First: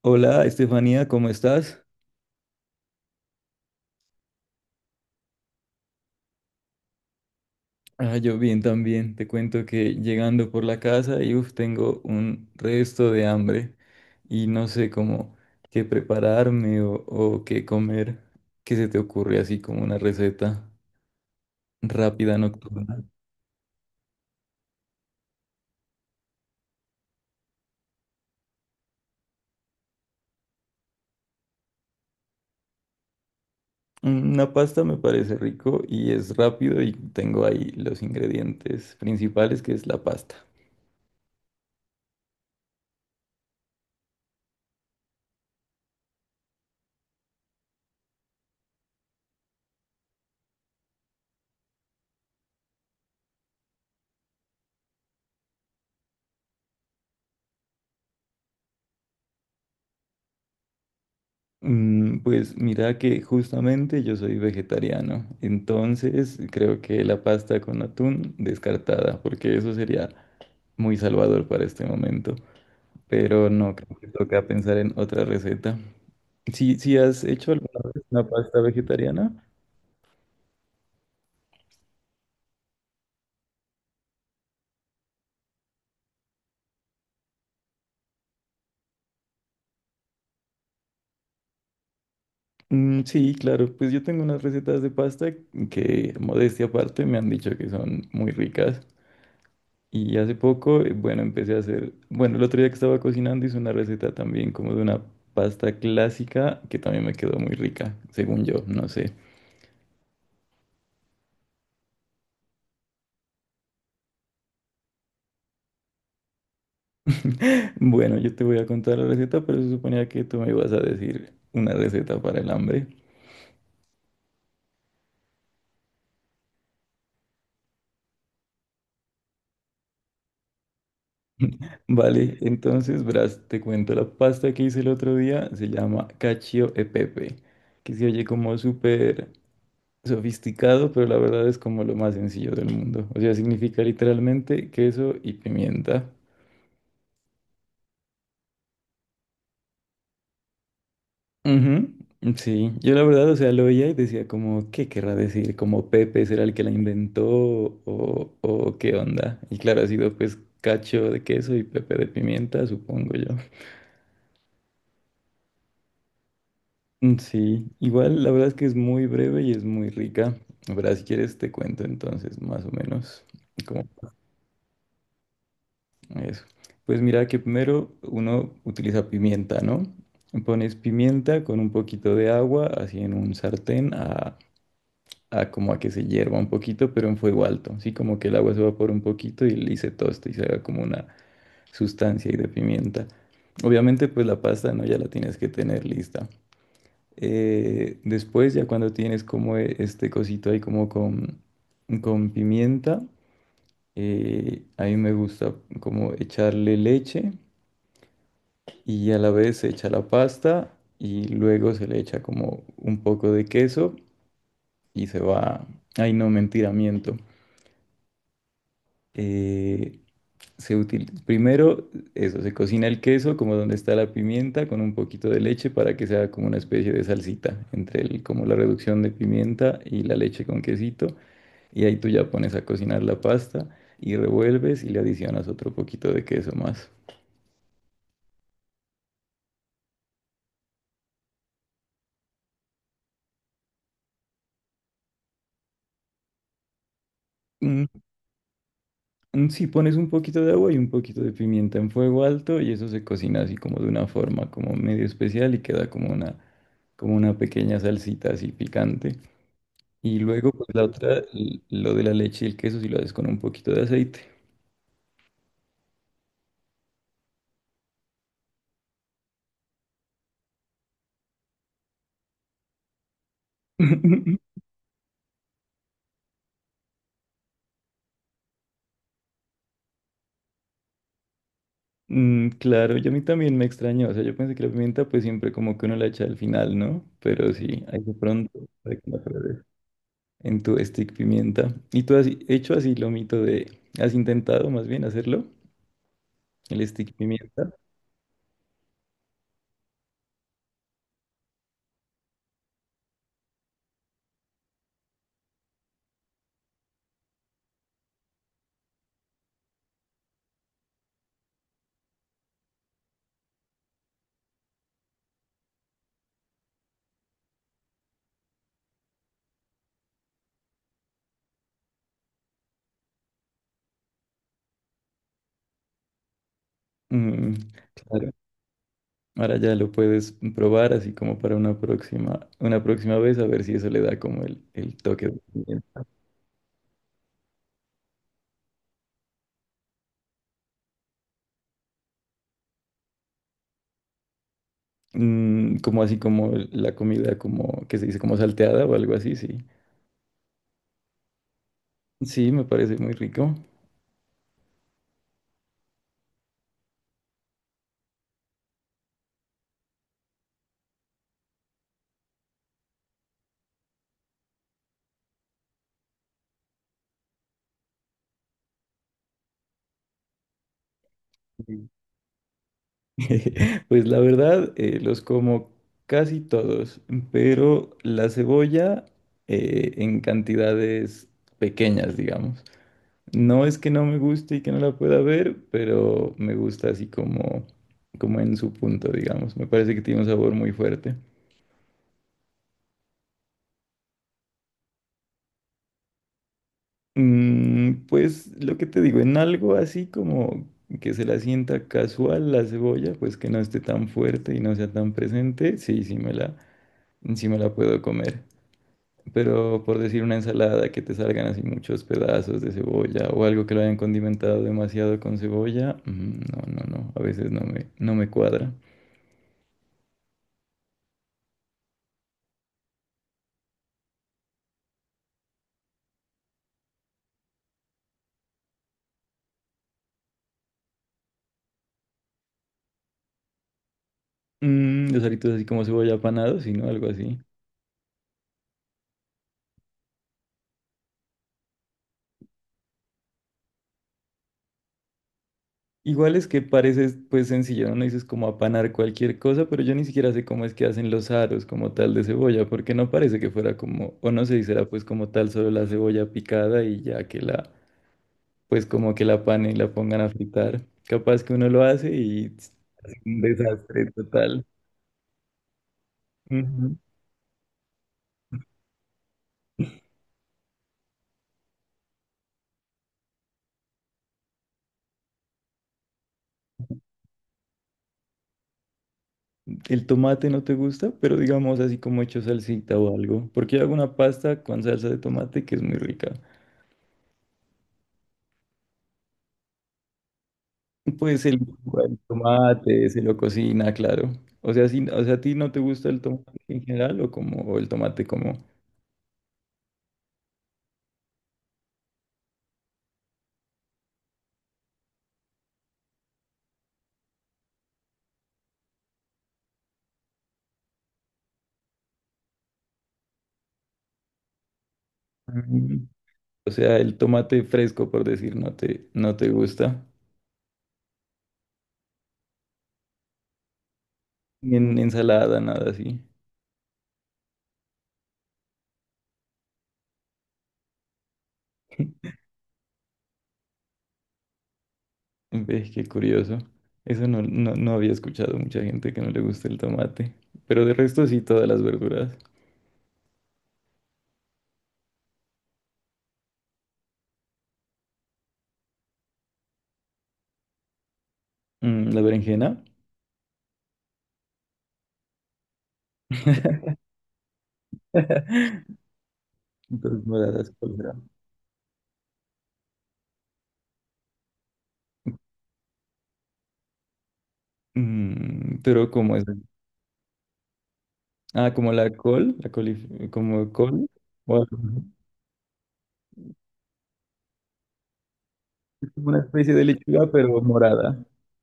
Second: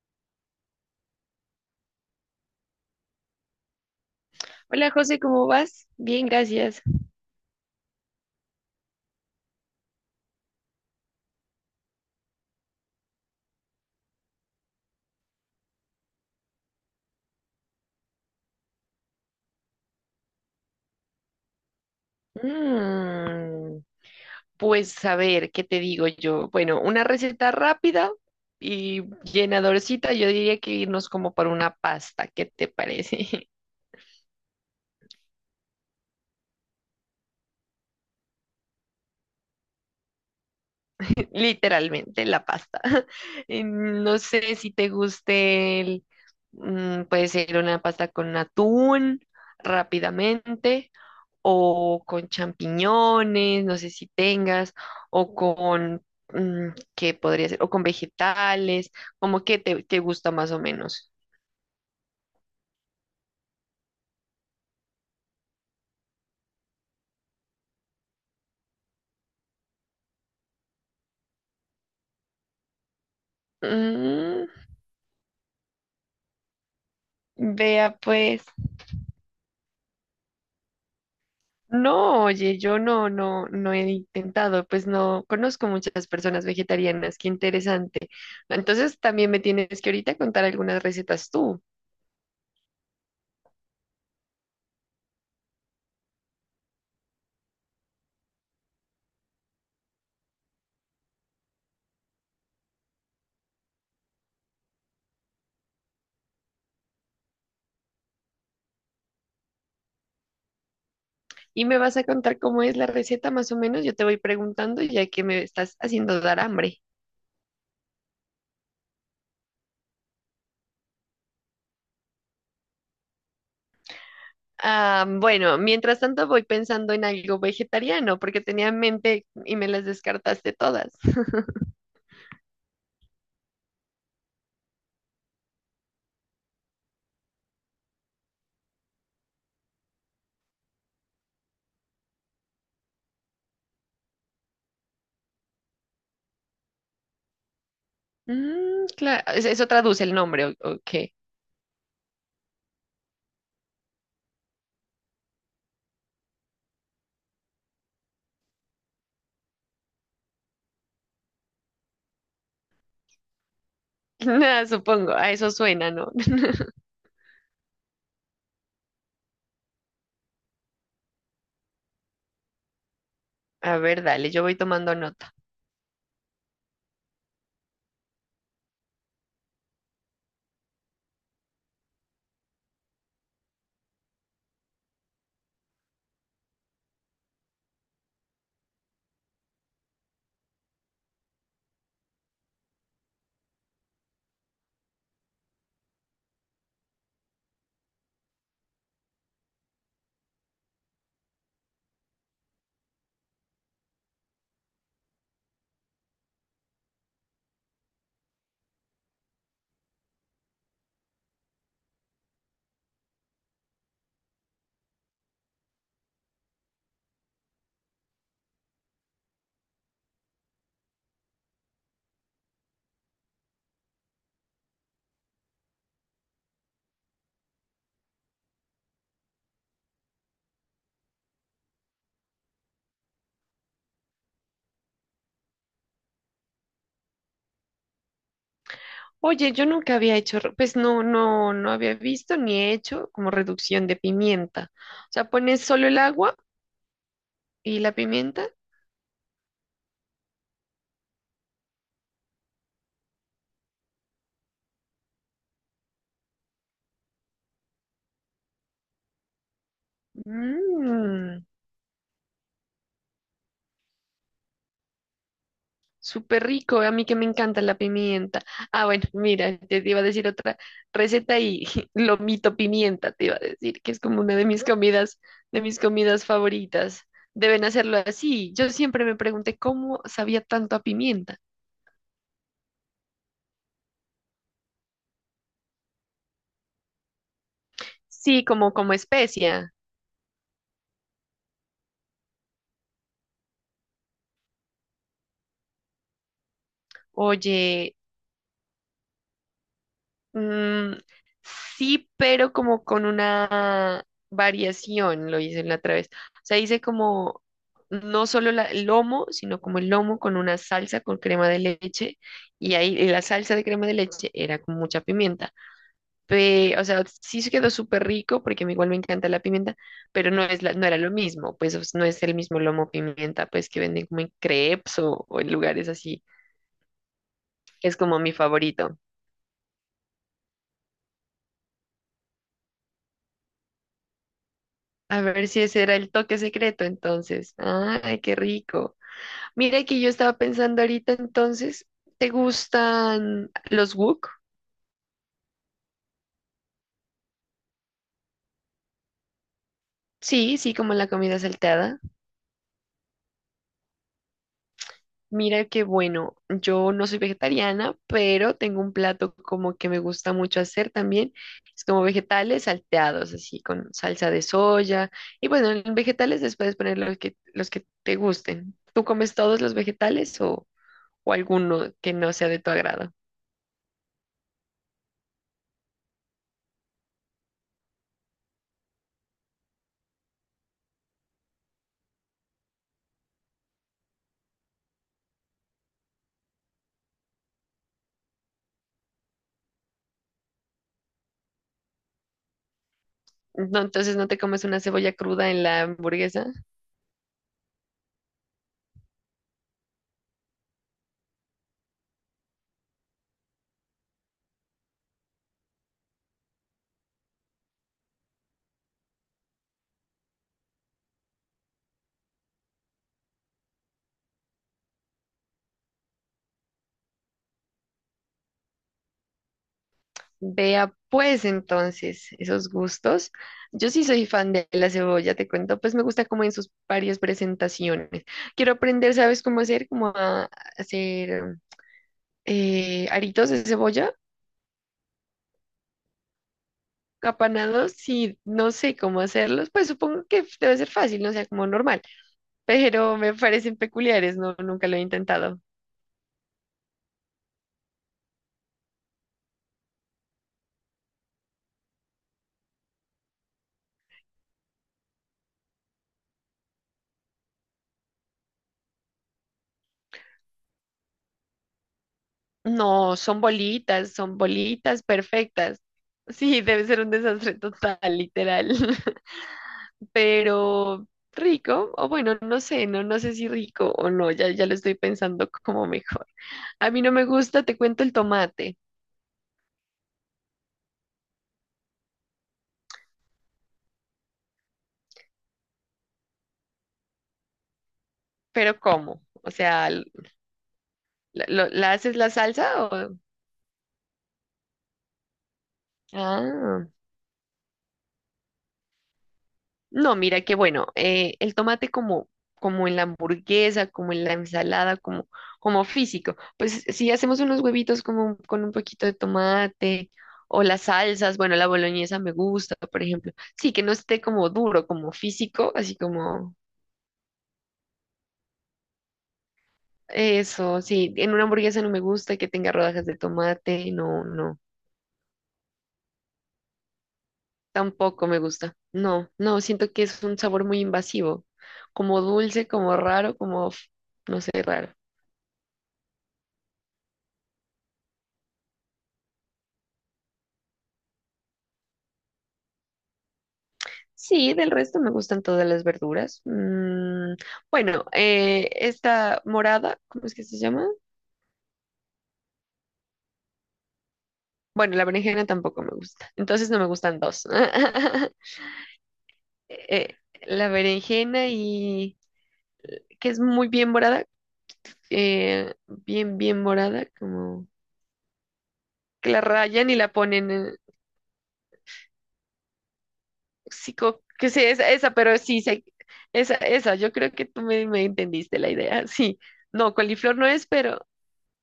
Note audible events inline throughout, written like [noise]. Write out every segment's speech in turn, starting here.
Hola, Estefanía, ¿cómo estás? Hola José, ¿cómo vas? Bien, gracias. Ah, yo bien también. Te cuento que llegando por la casa y uf, tengo un resto de hambre y no sé cómo qué prepararme o qué comer. ¿Qué se te ocurre así como una receta rápida nocturna? Mm, pues a ver, ¿qué te digo yo? Bueno, una receta rápida y llenadorcita, yo diría que irnos como por una pasta, ¿qué te parece? Mm, una pasta me parece rico y es rápido y tengo ahí los ingredientes principales que es la pasta. [laughs] Literalmente la pasta. [laughs] No sé si te guste puede ser una pasta con atún rápidamente o con champiñones, no sé si tengas, o con, mm, ¿qué podría ser? O con vegetales, como que te gusta más o menos. Mm, pues mira que justamente yo soy vegetariano, entonces creo que la pasta con atún descartada, porque eso sería muy salvador para este momento, pero no, creo que Mm, toca pensar en otra receta. Si, si has hecho alguna vea vez una pues, pasta vegetariana. no, oye, yo no he intentado, pues no conozco muchas personas vegetarianas, qué interesante. Entonces también me tienes que ahorita contar algunas recetas tú. Mm, sí, claro, pues yo tengo unas recetas de pasta que, modestia aparte, me han dicho que son muy ricas. Y hace poco, bueno, empecé a hacer, bueno, el otro día que estaba cocinando hice una receta también como de una pasta clásica que también me quedó muy rica, según yo, no sé. Y me vas a contar cómo es la receta más o menos. Yo te voy preguntando ya que me estás haciendo dar hambre. [laughs] Bueno, yo te voy a contar la receta, pero se suponía que tú me ibas a decir una receta para el hambre. Ah, bueno, mientras tanto voy pensando en algo vegetariano porque tenía en mente y me las descartaste todas. [laughs] Vale, entonces, verás, te cuento, la pasta que hice el otro día se llama cacio e pepe, que se oye como súper sofisticado, pero la verdad es como lo más sencillo del mundo. O sea, significa literalmente queso y pimienta. Mm, claro, eso traduce el nombre, o qué? Ujú. Sí, yo la verdad, o sea, lo oía y decía como, ¿qué querrá decir? ¿Como Pepe será el que la inventó o qué onda? Y claro, ha sido pues cacho de queso y Pepe de pimienta, supongo yo. [laughs] Nada, supongo, a eso suena, ¿no? [laughs] Mm, sí, igual la verdad es que es muy breve y es muy rica. La verdad, si quieres te cuento entonces más o menos A como ver, dale, yo voy tomando nota. eso. Pues mira que primero uno utiliza pimienta, ¿no? Pones pimienta con un poquito de agua, así en un sartén a como a que se hierva un poquito, pero en fuego alto, sí, como que el agua se evapora un poquito y se tosta y se haga como una sustancia ahí de pimienta. Obviamente, pues la pasta, ¿no? Ya la tienes que tener lista. Después, ya cuando tienes como este cosito ahí como con pimienta, a mí me gusta como echarle leche y a la vez se echa la pasta y luego se le echa como un poco de queso y se va... Ay, no, mentira, miento. Eh, Se utiliza primero, eso, se cocina el queso como donde está la pimienta con un poquito de leche para que sea como una especie de salsita entre el, como la reducción de pimienta y la leche con quesito. Y ahí tú ya pones a cocinar la pasta y revuelves y le adicionas otro poquito de queso más. Oye, yo nunca había hecho, pues no había visto ni he hecho como reducción de pimienta. O sea, pones solo el agua y Mm, la pimienta. Sí, pones un poquito de agua y un poquito de pimienta en fuego alto y eso se cocina así como de una forma como medio especial y queda como una pequeña salsita así picante. Y luego, pues la otra, Mm. Lo de la leche y el queso, si lo haces con un poquito de aceite. Súper rico, a mí que me encanta la pimienta. Ah, bueno, mira, te iba a decir otra receta y [laughs] lomito pimienta, te iba a decir, que es como una [laughs] de mis comidas favoritas. Deben hacerlo así. Yo siempre me pregunté cómo sabía tanto a pimienta. Mm, claro, yo a mí también me extrañó. O sea, yo pensé que la pimienta, pues siempre como que uno la echa al final, ¿no? Pero sí, ahí de Sí, pronto, como para que no pruebes, especia. en tu stick pimienta. ¿Y tú has hecho así lo mito de, has intentado más bien hacerlo, el stick pimienta? Oye, mm, sí, pero como con una variación, lo hice la otra vez. O sea, hice como no solo el lomo, sino como el lomo con una salsa con crema de leche. Y ahí y la salsa de crema de leche era con mucha pimienta. O sea, sí se quedó súper rico porque a mí igual me encanta la pimienta, pero no es no era lo mismo. Pues o sea, no es el mismo lomo pimienta, pues que venden como en crepes o en lugares así. Mm, Es como claro. mi favorito. Ahora ya lo puedes probar así como para una próxima vez, a ver si eso le da como el A toque de ver si ese era pimienta. el toque secreto entonces. Ay, qué rico. Mira que yo estaba pensando ahorita entonces, ¿te gustan los wok? Mm, como así como la comida como que se dice como salteada o algo así, sí. Sí, sí, como la comida salteada. Sí, me parece muy rico. Mira que bueno, yo no soy vegetariana, pero tengo un plato como que me gusta mucho hacer también. Es como vegetales salteados, así con salsa de soya. Y bueno, en vegetales les puedes poner los que te gusten. ¿Tú comes todos los vegetales o Mm. alguno que no sea de tu agrado? [laughs] Pues la verdad, los como casi todos, pero la cebolla en cantidades pequeñas, digamos. No es que no me guste y que no la pueda ver, pero me gusta así como, como en su punto, digamos. Me parece que tiene un sabor muy fuerte. No, entonces no te comes una cebolla cruda en la hamburguesa. Mm, pues lo que te digo, en algo así como que se la sienta casual la cebolla, pues que no esté tan fuerte y no sea tan presente, sí, sí me la puedo comer. Pero por decir una ensalada que te salgan así muchos pedazos de cebolla o algo que lo hayan condimentado demasiado con cebolla, mm, no, no, no, a veces no me cuadra. Vea pues entonces esos gustos. Yo sí soy fan de la cebolla, te cuento, pues me gusta como en sus varias presentaciones. Quiero aprender, ¿sabes cómo hacer? Como a hacer aritos de cebolla, Mm, los aritos así como cebolla apanados, sino algo así. capanados, y no sé cómo hacerlos, pues supongo que debe ser fácil, no sea como normal, pero me parecen peculiares, no, nunca lo he intentado. Igual es que parece pues sencillo, ¿no? No dices como apanar cualquier cosa, pero yo ni siquiera sé cómo es que hacen los aros como tal de cebolla, porque no parece que fuera como, o no sé si será pues como tal solo la cebolla picada y ya que la, pues como que la panen y la pongan a fritar. Capaz que uno lo hace y es No, un desastre son total. bolitas perfectas. Sí, debe Ujú. ser un desastre total, literal. [laughs] Pero rico, o bueno, no sé, no, no sé si rico o no, ya, ya lo estoy pensando como mejor. A mí no me gusta, te cuento el tomate, El tomate no te gusta, pero digamos así como hecho salsita o algo, porque yo hago una pasta con salsa de tomate que es muy rica. pero ¿cómo? O sea, Pues ¿la, se le la haces el la salsa tomate, o...? se lo cocina, claro. O sea, si, o sea, ¿a ti no te gusta el tomate en Ah. general o como o el tomate como? No, mira que bueno, el tomate como, como en la hamburguesa, como en la ensalada, como, como físico. Pues si hacemos unos huevitos como con un poquito de tomate o las salsas, bueno, la boloñesa me gusta, por ejemplo. Sí, que no esté como duro, como físico, así Mm. como ¿O sea, el tomate fresco, por decir, no te gusta? eso, sí, en una hamburguesa no me gusta que tenga rodajas de tomate, no, no, Ni en ensalada, nada así. tampoco me gusta. No, no, siento que es un sabor muy invasivo, como dulce, como raro, como, no sé, raro. Ves, qué curioso. Eso no, no, no había escuchado mucha gente que no le gusta el tomate. Pero de resto sí, todas las verduras. Sí, del resto me gustan todas las verduras. Mm, bueno, esta morada, ¿cómo es que se llama? Mm, la berenjena. Bueno, la berenjena tampoco me gusta. Entonces no me gustan dos. [laughs] [laughs] Eh, Entonces, la moradas, colorado. berenjena y que es muy bien morada, bien, bien morada, como Mm, ¿pero que como la es? rayan y la ponen, Ah, como la col, la colif- como sí, col, que o sé, algo así. Pero sí, yo creo que tú me entendiste la idea, [laughs] Es como sí. una especie de No, lechuga, coliflor no pero es, pero morada,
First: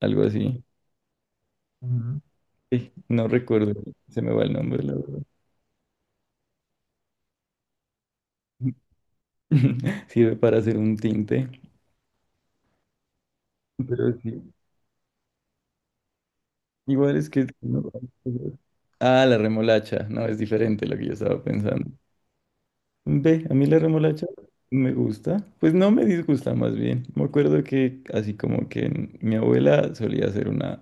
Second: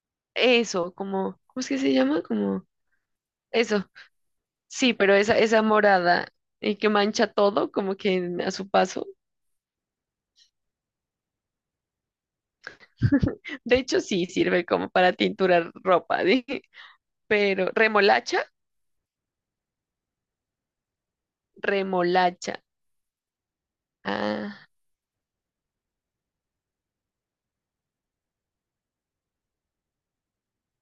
algo así. eso, como, ¿cómo es que se Ujú. llama? Como... Sí, no recuerdo, Eso, se me va el nombre, sí, la pero verdad. esa morada que mancha todo, como que a su paso. [laughs] Sirve para hacer un tinte, [laughs] De hecho, pero sí sí, sirve como para tinturar ropa, [laughs] dije. igual es que... Pero, ¿remolacha? Ah, la remolacha, no, es diferente lo que yo estaba pensando. Remolacha. Ve, a mí la remolacha Ah, me gusta, pues no me disgusta más bien. Me acuerdo que así como que mi abuela solía hacer una...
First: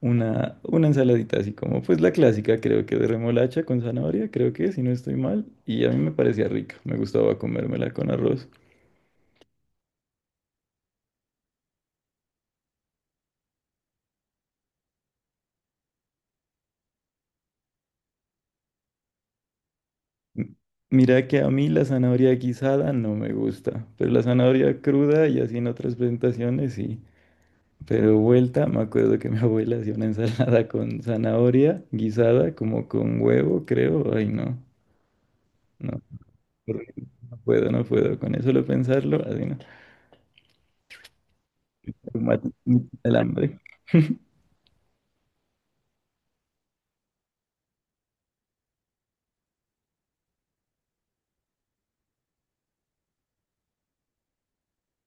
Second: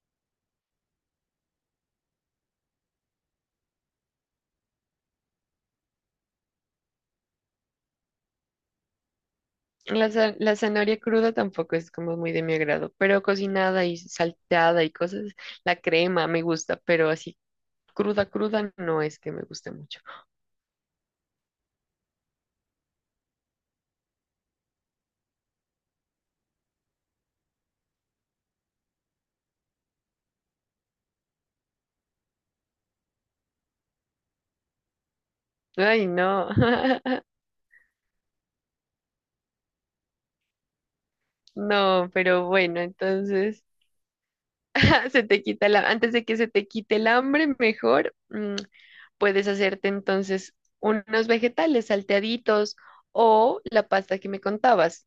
Una ensaladita así como, pues la clásica, creo que de remolacha con zanahoria, creo que, si no estoy mal, y a mí me parecía rica, me gustaba comérmela con arroz. la, la zanahoria cruda tampoco es como muy de mi agrado, pero cocinada y salteada y cosas, la crema me gusta, pero así cruda, cruda no es que me guste mucho. M- Mira que a mí la zanahoria guisada no me gusta, pero la zanahoria cruda y así en otras presentaciones sí. Pero vuelta, me acuerdo que mi [laughs] abuela hacía una ensalada con zanahoria guisada, como con huevo, creo, ay no, no, Ay, no. [laughs] no puedo, con eso lo pensarlo, así no, No, me pero mata bueno, el hambre. entonces. [laughs] [laughs] Se te quita la, antes de que se te quite el hambre, mejor mm, puedes hacerte entonces unos vegetales salteaditos o la pasta que me contabas.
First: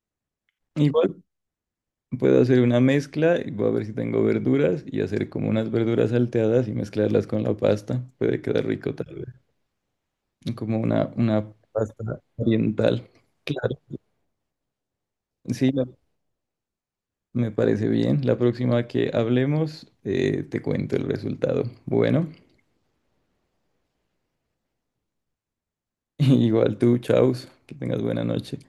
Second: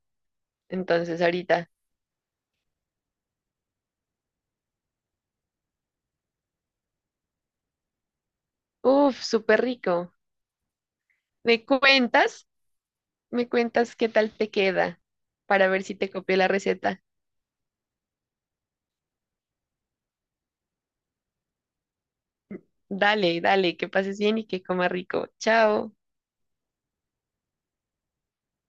Igual Entonces ahorita, puedo hacer una mezcla y voy a ver si tengo verduras y hacer como unas verduras salteadas y mezclarlas con la pasta. Puede quedar rico tal uff, vez. súper rico. Como una ¿Me pasta cuentas? oriental. ¿Me Claro. cuentas qué tal te queda para Sí, ver si te copié la receta? me parece bien. La próxima que hablemos, te cuento el resultado. Bueno, Dale, dale, que pases bien y que comas rico. Chao. [laughs] igual tú, chaus, que tengas buena noche.